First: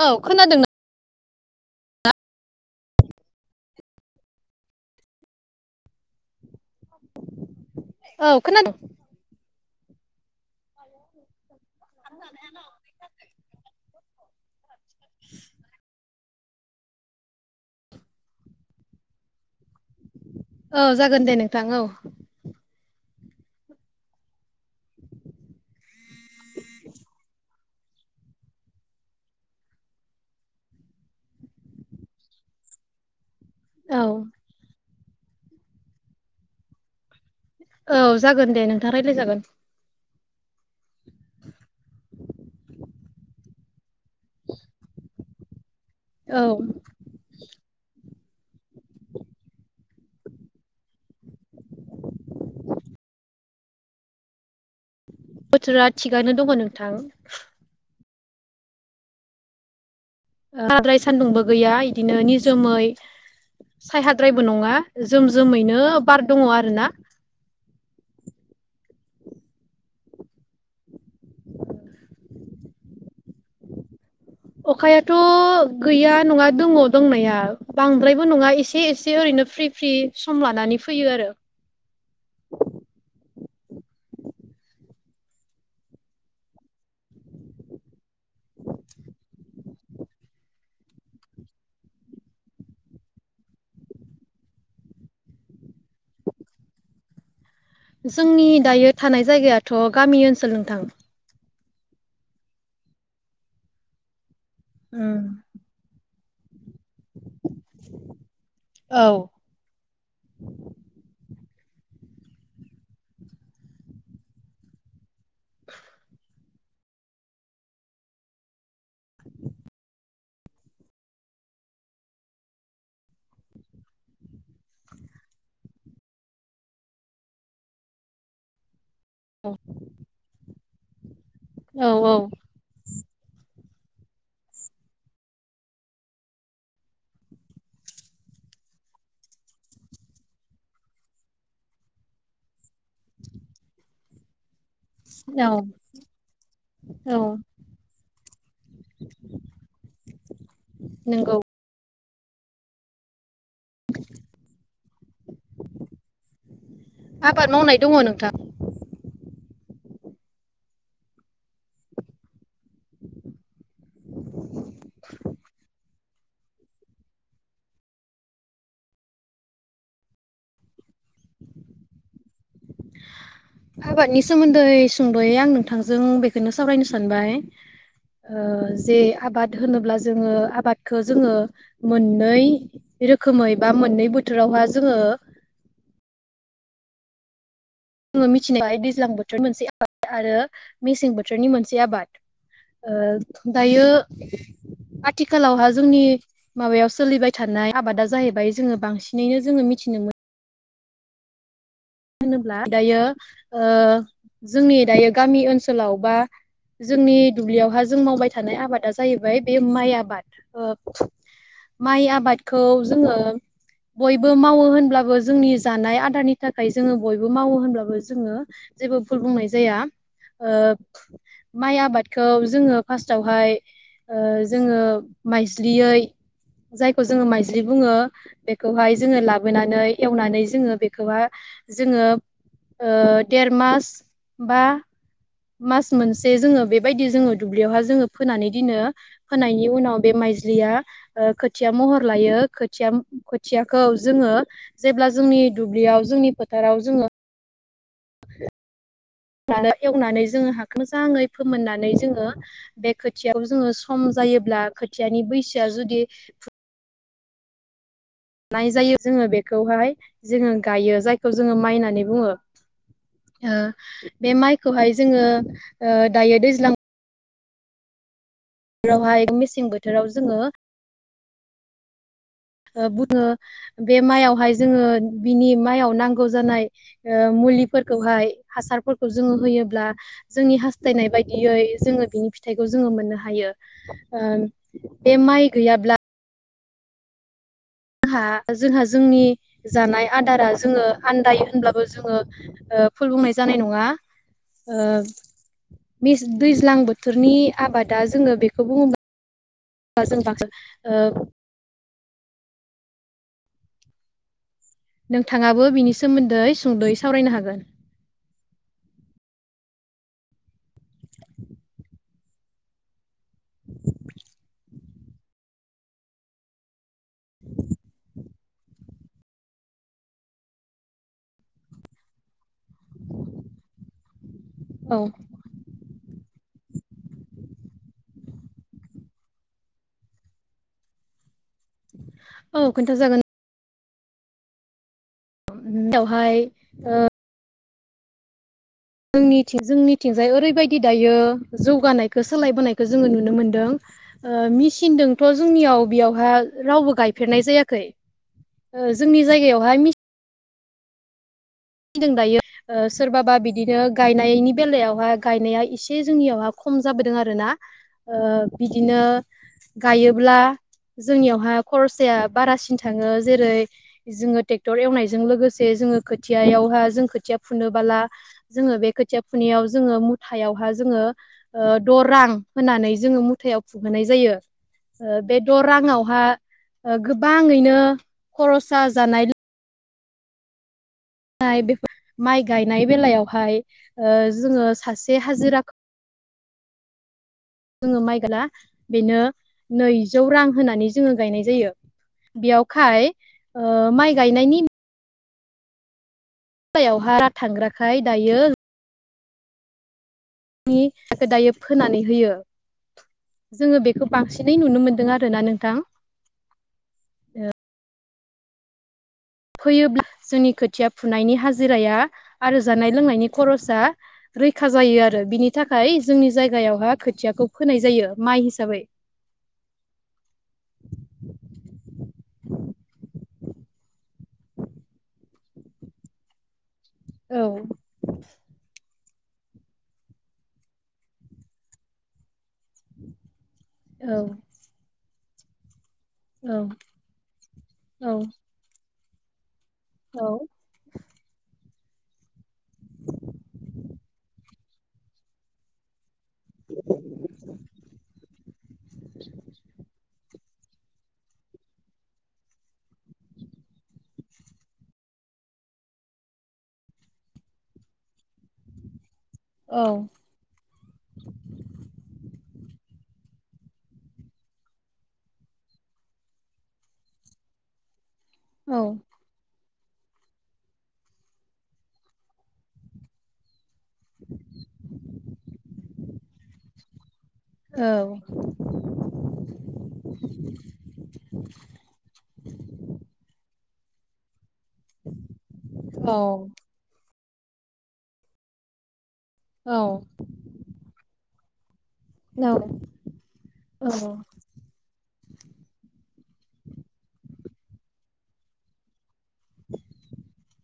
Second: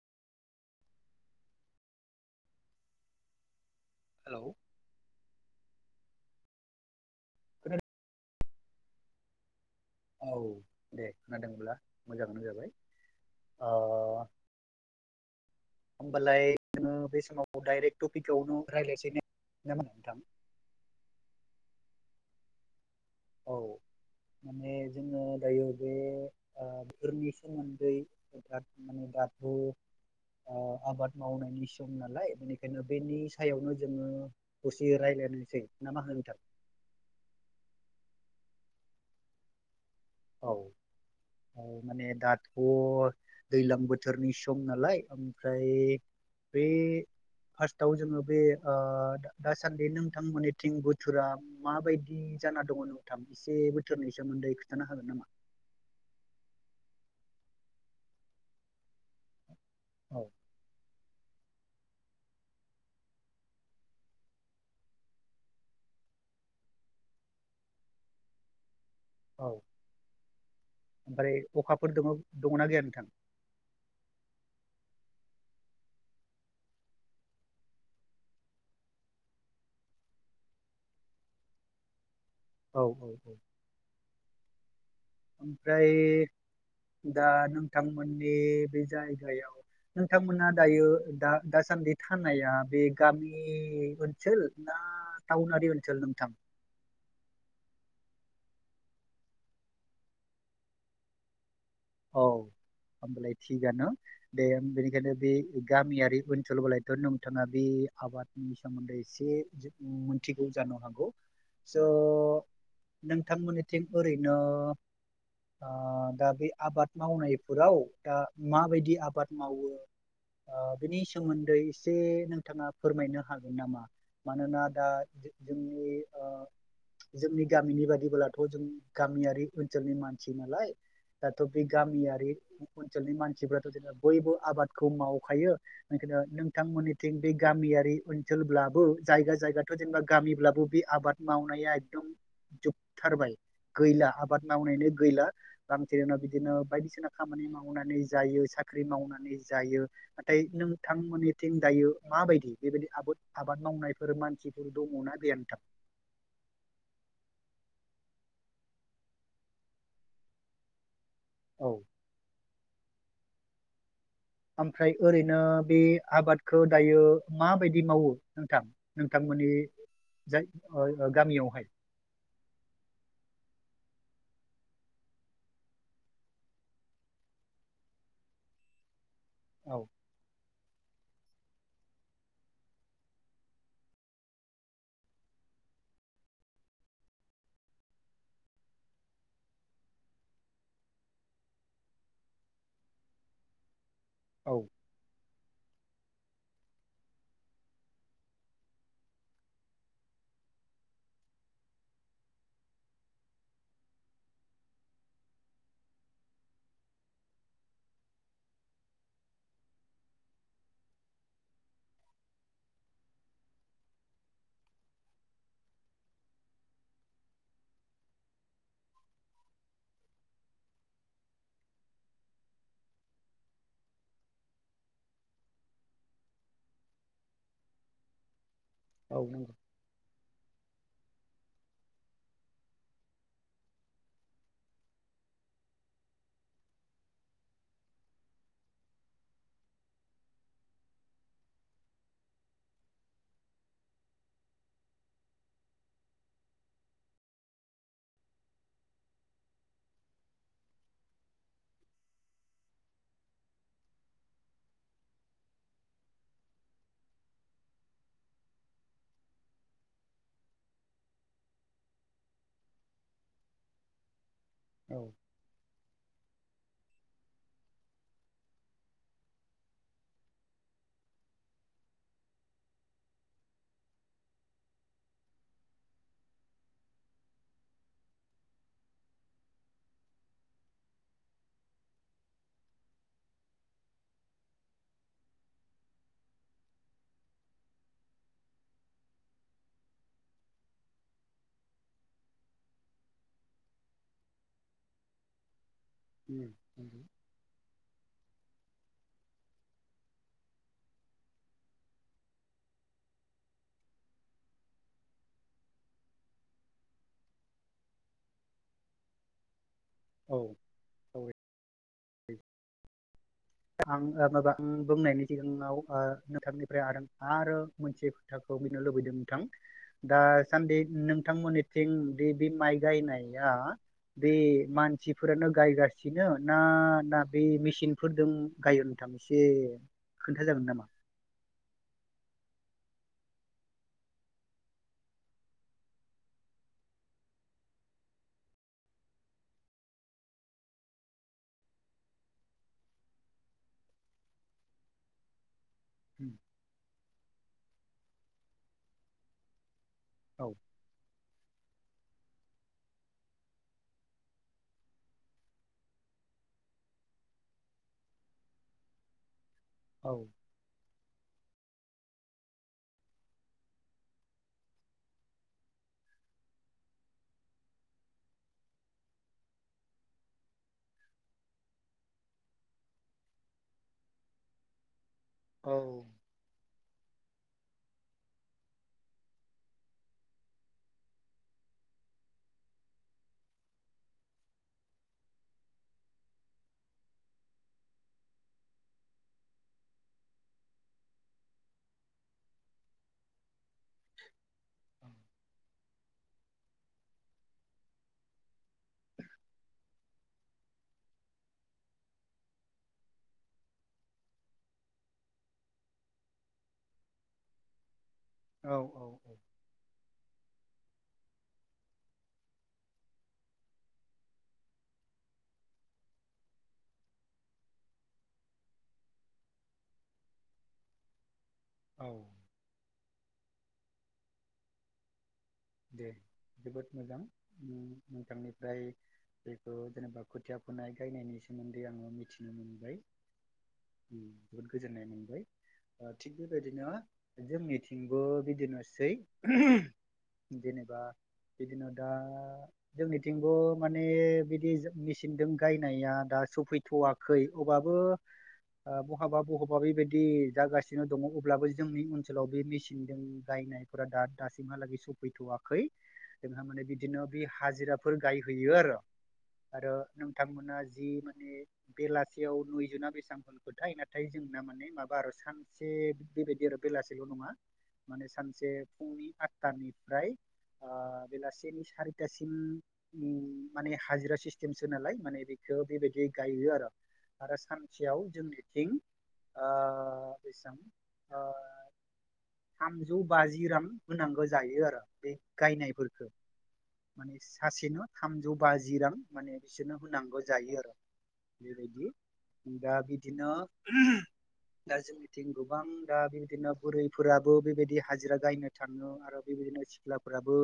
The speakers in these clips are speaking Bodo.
औ खोनादों ना? हेलौ खोनादों औ खोनादों औ दे खोनादोंब्ला मोजाङानो जाबाय ओ [inaudible] होमबालाय ङो बे समाव डायरेक टपिकआवनो रायज्लायसैने औ जागोन दे नोंथां औ औ माने जोङो दायो बे बेफोरनि सोमोन्दै माने जोंहाथ आबाद मावनायनि सम नालाय बेनिखायनो बेनि सो सायावनो औ जोङो दसे रायजलायनोसै ना मा होनो नोंथां औ जागोन दे नोंथाङा रायज्लाय जागोन औ औ माने दाथ' दैज्लां बोथोर बोथोरनि सम नालाय ओमफ्राय औ बे फार्स्टआव जोङो बे दासान्दि नोंथांमोननिथिं बोथोरा माबायदि जाना दङ नोंथां। एसे बोथोरनि सोमोन्दै खिथानो हागोन नामा? बोथोरा थिगानो दङ नोंथां औ बाराद्राय सान्दुंबो गैया इदिनो निजोमै सायहाद्रायबो नङा जोम जोमैनो बार दङ आरोना। औ। ओमफ्राय अखाफोर दङ दङना गैया नोंथां अखायाथ गैया नङा दङ दंनाया बांद्रायबो नङा एसे एसे ओरैनो फ्रि फ्रि सम लानानै फैयो आरो औ औ औ ओमफ्राय दा नोंथांमोननि बे जायगायाव नोंथांमोना दायो दा दासान्दि थानाया बे गामि ओनसोल ना थावनारि ओन्सोल नोंथां? जोंनि दायो थानाय जायगायाथ गामि ओनसोल नोंथां। औ होमबालाय थिगानो दे बेनिखायनो उम बे गामियारि ओनसोलबालाय थ' नोंथाङा बे आबादनि सोमोन्दै औ एसे मोनथिगौ जानो हागौ। स' नोंथांमोननिथिं ओरैनो ओ दा बे आबाद मावनायफोराव दा माबायदि आबाद मावो ओ बिनि सोमोन्दै एसे नोंथाङा फोरमायनो हागोन नामा? मानोना दा जोंनि ओ जोंनि गामिनि बादिबोलाथ' जों गामियारि औ ओनसोलनि मानसि नालाय दाथ' बे औ गामियारि ओनसोलनि मानसिफ्राथ' जेन बयबो आबादखौ मावखायो बेखायनो नोंथांमोननिथिं बे गामियारि ओनसोलब्लाबो जायगा जायगाथ' जेनेबा गामिब्लाबो बे आबाद मावनाया एकदम जोबथारबाय गैला आबाद मावनायनायनि गैला औ बिदिनो बायदिसिना औ खामानि मावनानै जायो साख्रि मावनानै जायो नाथाय नोंथां थां नंगौ मोननिथिं दायो माबायदि बेबायदि आबोद आबाद मावनायफोर मानसिफोर दंङ ना गैया नोंथां? आबाद मावनाय दङ नोंथां। औ। ओमफ्राय ओरैनो बे आबादखौ दायो माबायदि मावो नोंथां नोंथां? माने जाय ओ गामियावहाय आबादनि सोमोन्दै सुंद'यै आं नोंथांजों बेखौनो सावरायनो सानबाय। ओ जे आबाद औ होनोब्ला जोङो आबाद खौ जोङो मोननै रोखोमै बा मोननै बोथोरावहा जोङो [inaudible] जोङो मिथिनो दैज्लां बोथोरनि मोनसे आबाद आरो मेसें बोथोरनि मोनसे आबाद। ओ दायो औ आथिखालावहा जोंनि माबायाव सोलिबाय थानाय आबादा जाहैबाय जोङो बांसिनैनो जोङो मिथिनो मोन होनोब्ला दायो ओ जोंनि दायो गामि ओनसोलाव बा जोंनि दुब्लियावहा जों मावबाय थानाय आबादा जाहैबाय बे माइ आबाद, ओ माइ आबादखौ जोङो बयबो मावो होनब्लाबो जोंनि जानाय आदारनि थाखाय जोङो बयबो मावो होनब्लाबो जोङो जेबो भुल बुंनाय जाया। ओ माइ आबादखौ जोङो फार्स्टावहाय ओ जोङो माइज्लियै जायखौ जोङो माइज्लि बुङो बेखौहाय जोङो औ नंगौ लाबोनानै एवनानै जोङो बेखौहा जोङो ओ देर मास बा मास मोनसे जोङो बेबायदि जोङो दुब्लियावहा जोङो फोनानै दिनो फोनायनि उनाव बे माइ माइज्लिआ ओ खोथिया महर लायौ खोथिया खाथियाखौ जोङो जेब्ला जों नि दुब्लियाव जोंनि फोथाराव जोङो [inaudible] एवनानै जोङो हाखौ मोजाङै फोमोननानै जोङो बे खोथियाव जोङो सम जा जायोब्ला खोथियानि बैसोआ जुदि नाय जायो जोङो बेखौहाय जोङो गायो जायखौ जोङो माइ होननानै बुङो। ओ बे माइखौहाय औ उम जोङो ओ दायो दैज्लां बोथोरावहाय मेसें बोथोराव जोङो ओ बुङो बे माइयावहाय जोङो बिनि माइयाव नांगौ जानाय ओ मुलिफोरखौहाय हासारफोरखौ जोङो होयोब्ला जोंनि हास्थायनाय बायदियै जोङो बिनि फथा थाइखौ जोङो मोननो हायो। ओ बे माइ गैयाब्ला जोंहा जोंहा जोंनि जानाय आदारा जोङो आन्दायो होनब्लाबो जोङो ओ ओ फुल बुंनाय जानाय नङा ओ दैज्लां नंगौ बोथोरनि आबादा जोङो बे बे खौ बुङोमोन जों ब ओ नोंथाङाबो बिनि सोमोन्दै सुंदै सावरायनो हागोन। औ औ [unintelligible] आं ओ मबां बुंनायनि सिगाङाव नोंथांनिफ्राय आरो आरो मोनसे लुबैदों नोंथांक्षदासान्दि नोंथांमोननिथिं दि बे माइ गायनाया बे औ मानसिफोरानो गायगासिनो ना ना बे मेसिनफोर दों गायो नोंथां एसे खोन्था जागोन नामा। औ खोन्था जागोन। दावहाय ओ जोंनि जोंनिथिंजाय ओरैबायदि दायो जौगानायखौ सोलायबोनायखौ जोङो नुनो मोनदों। ओ मेसिनदोंथ' जोंनियाव बेयावहा रावबो गायफेरनाय जायाखै ओ जोंनि जायगायावहाय औ दायो ओ सोरबाबा बिदिनो गायनायनि बेलायावहाय गायनाया एसे जोंनियावहा खम जाबोदों आरो ना ओ बिदिनो औ गायोब्ला जोंनियावहा खरसाया बारासिन थाङो जेरै जोङो ट्रेक्टर एवनायजों लोगोसे जोङो खो थियायावहा जों खोथिया फुनोबोला जोङो बे खोथिया फुनायाव जोङो मुथायावहा जोङो द' रां होनानै जोङो मुथायाव फुहोनाय जायो। बे द' औ राङावहा गोबाङैनो खरसा जानाय माइ गायनाय बेलायावहाय ओ जोङो सासे हाजिरा [unintelligible] जोङो माइ बेनो नैजौ रां होनानै जोङो गायनाय जायो बेयावखाय ओ माइ गायनायनि थांग्राखाय दायो नि दायो फोनानै होयो। जोङो बेखो बांसिनै नुनो मोनदों आरोना नोंथां। औ औ औ। फैयोब्ला जोंनि खोथिया फुनायनि हाजिराया आरो जानाय लोंनायनि खरसा रैखा जायो आरो बिनि थाखाय जोंनि जायगायावहा खोथियाखौ फोनाय जायो माइ हिसाबै। औ दे जोबोद मोजां औ नोंथांनिफ्राय बेखौ जेनेबा खुथिया फुनाय गायनायनि सोमोन्दै आङो मिथिनो मोनबाय। औ गोजोननाय मोनबाय। थिग औ बेबायदिनो जोंनिथिंबो औ बिदिनोसै जेनेबा बिदिनो दा जोंनिथिंबो माने बिदि मेचिनदों गायनाया दा सफैथ'वाखै अबाबबो बहाबा बहाबा बेबायदि जागासिनो दङ अब्लाबो जोंनि ओनसोलाव बे मेसिनजों गायनायफोरा दा दासिमहालागै सौफै थ'वाखै जोंहा माने बिदिनो बे हाजिराफोर गायहैयो आरो। आरो औ नोंथांमोना जि माने बेलासियाव बेसेबांफोर खोथाय नाथाय जोंना माने माबा आरो सानसे बेबायदि आरो बेलासेल' नङा माने सानसे औ फुंनि आटटानि ओमफ्राय ओ बेलासिनि सारिथासिम उम माने हाजिरा सिस्टेमसो नालाय माने बेखो बेबायदि गायो आरो। आरो सानसेयाव जोंनिथिं ओ बेसां ओ थामजौ बाजि रां होनांगौ जायो आरो बे गायनायफोरखो। माने सासेनो थामजौ बाजि रां माने औ बिसोरनो होनांगौ जायो आरो। बेबायदि। दा बिदिनो औ दा जोंनिथिं गोबां दा बेबायदिनो बुरैफोराबो बेबायदि हाजिरा गायनो थाङो आरो बेबायदिनो सिख्लाफोराबो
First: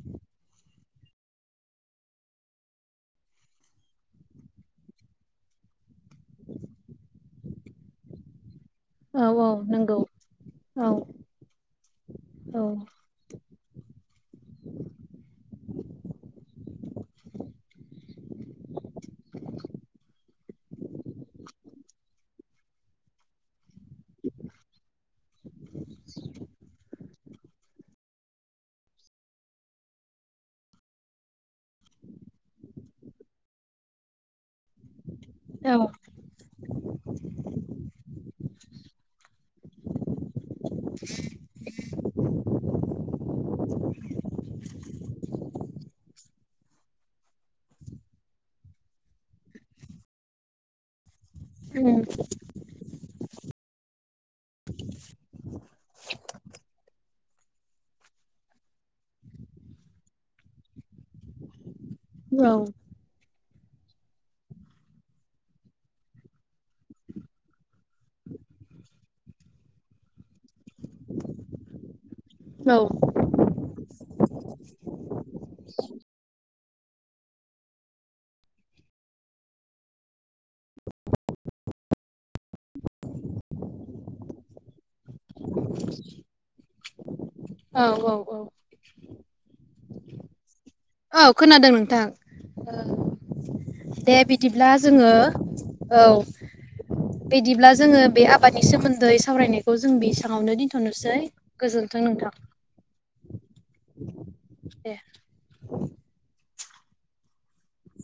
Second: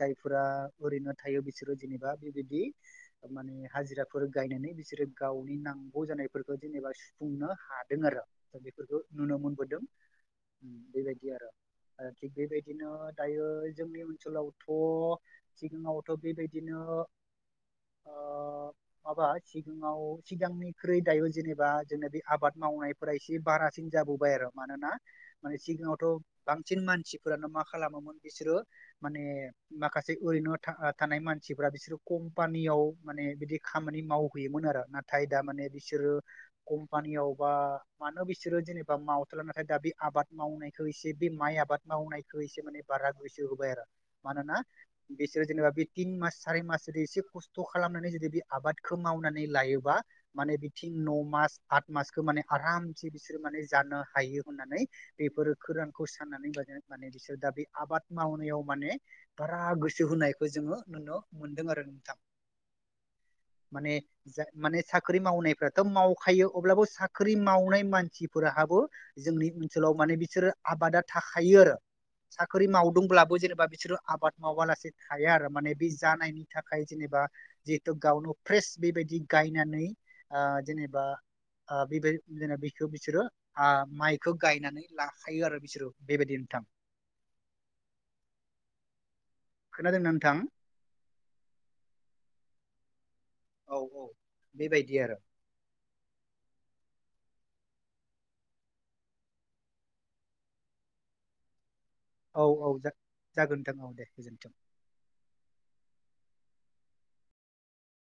जायफोरा ओरैनो थायो बिसोरो जेनेबा बेबायदि माने हाजिराफोर गायनानै बिसोरो गावनि नांगौ जानायफोरखौ जेनेबा सुफुंनो हादों आरो। बेफोरखौ औ नुनो औ मोनबोदों नंगौ औ। ओ थिग बे औ बायदिनो दायो जोंनि ओनसोलावथ' सिगाङावथ' बेबायदिनो ओ माबा सिगाङाव सिगांनिख्रुइ दायो जेनेबा जोंना बे आबाद मावनायफोरा एसे बारासिन जाबोबाय आरो मानोना माने सिगाङावथ' बांसिन मानसि फोरानो मा खालामोमोन बिसोरो माने माखासे ओरैनो था-थानाय मानसिफ्रा बिसोरो कम्पानियाव माने बिदि खामानि मावहैयोमोन आरो ना थाय दा माने औ बिसोरो कम्पानियावबा मानो बिसोरो जेनेबा मावथला नाथाय दा बे आबाद मावनायखौ एसे बे माइ आबाद मावनायखौ एसे माने बारा [unintelligible] मानोना बिसोरो जेनेबा बे तिन मास सारि मास जुदि एसे खस्थ' खालामनानै जुदि बे आबादखौ मावनानै लायोबा माने बिथिं न- मास आथ मासखो माने आरामसे बिसोर माने जानो हायो होननानै बेफोरो खोरानखौ [unintelligible] माने बिसोर दा बे आबाद मावनायाव माने बारा गोसो होनायखौ जोङो नुनो मोनदों आरो नोंथां औ माने जा माने साख्रि मावनायफ्राथ' मावखायो अब्लाबो साख्रि मावनाय मानसिफोर हाबो जोंनि ओनसोलाव माने बिसोरो आबादा थाखायो आरो साख्रि माव- ब्लाबो जेनेबा बिसोरो आबाद मावालासे थाया आरो माने बे जानायनि थाखाय जेनेबा जिहेतु गा- [unintelligible] फ्रेस बेबायदि गायनानै जेनेबा बेबाय जेनेबा बिखौ बिसोरो माइखौ गायनानै लाखायो आरो बिसोरो बेबायदि नोंथां औ औ औ खोना दोंना नोंथां? औ खोनादों नोंथां। औ औ दे बिदिब्ला बेबायदि जोङो आरो औ बिदिब्ला जोङो बे आबादनि सोमोन्दै सावरायनायखौ जों बेसाङावनो दोनथ'नोसै गोजोन- थों नोंथां औ औ जा जागोन नोंथां औ दे गोजोन्थों दे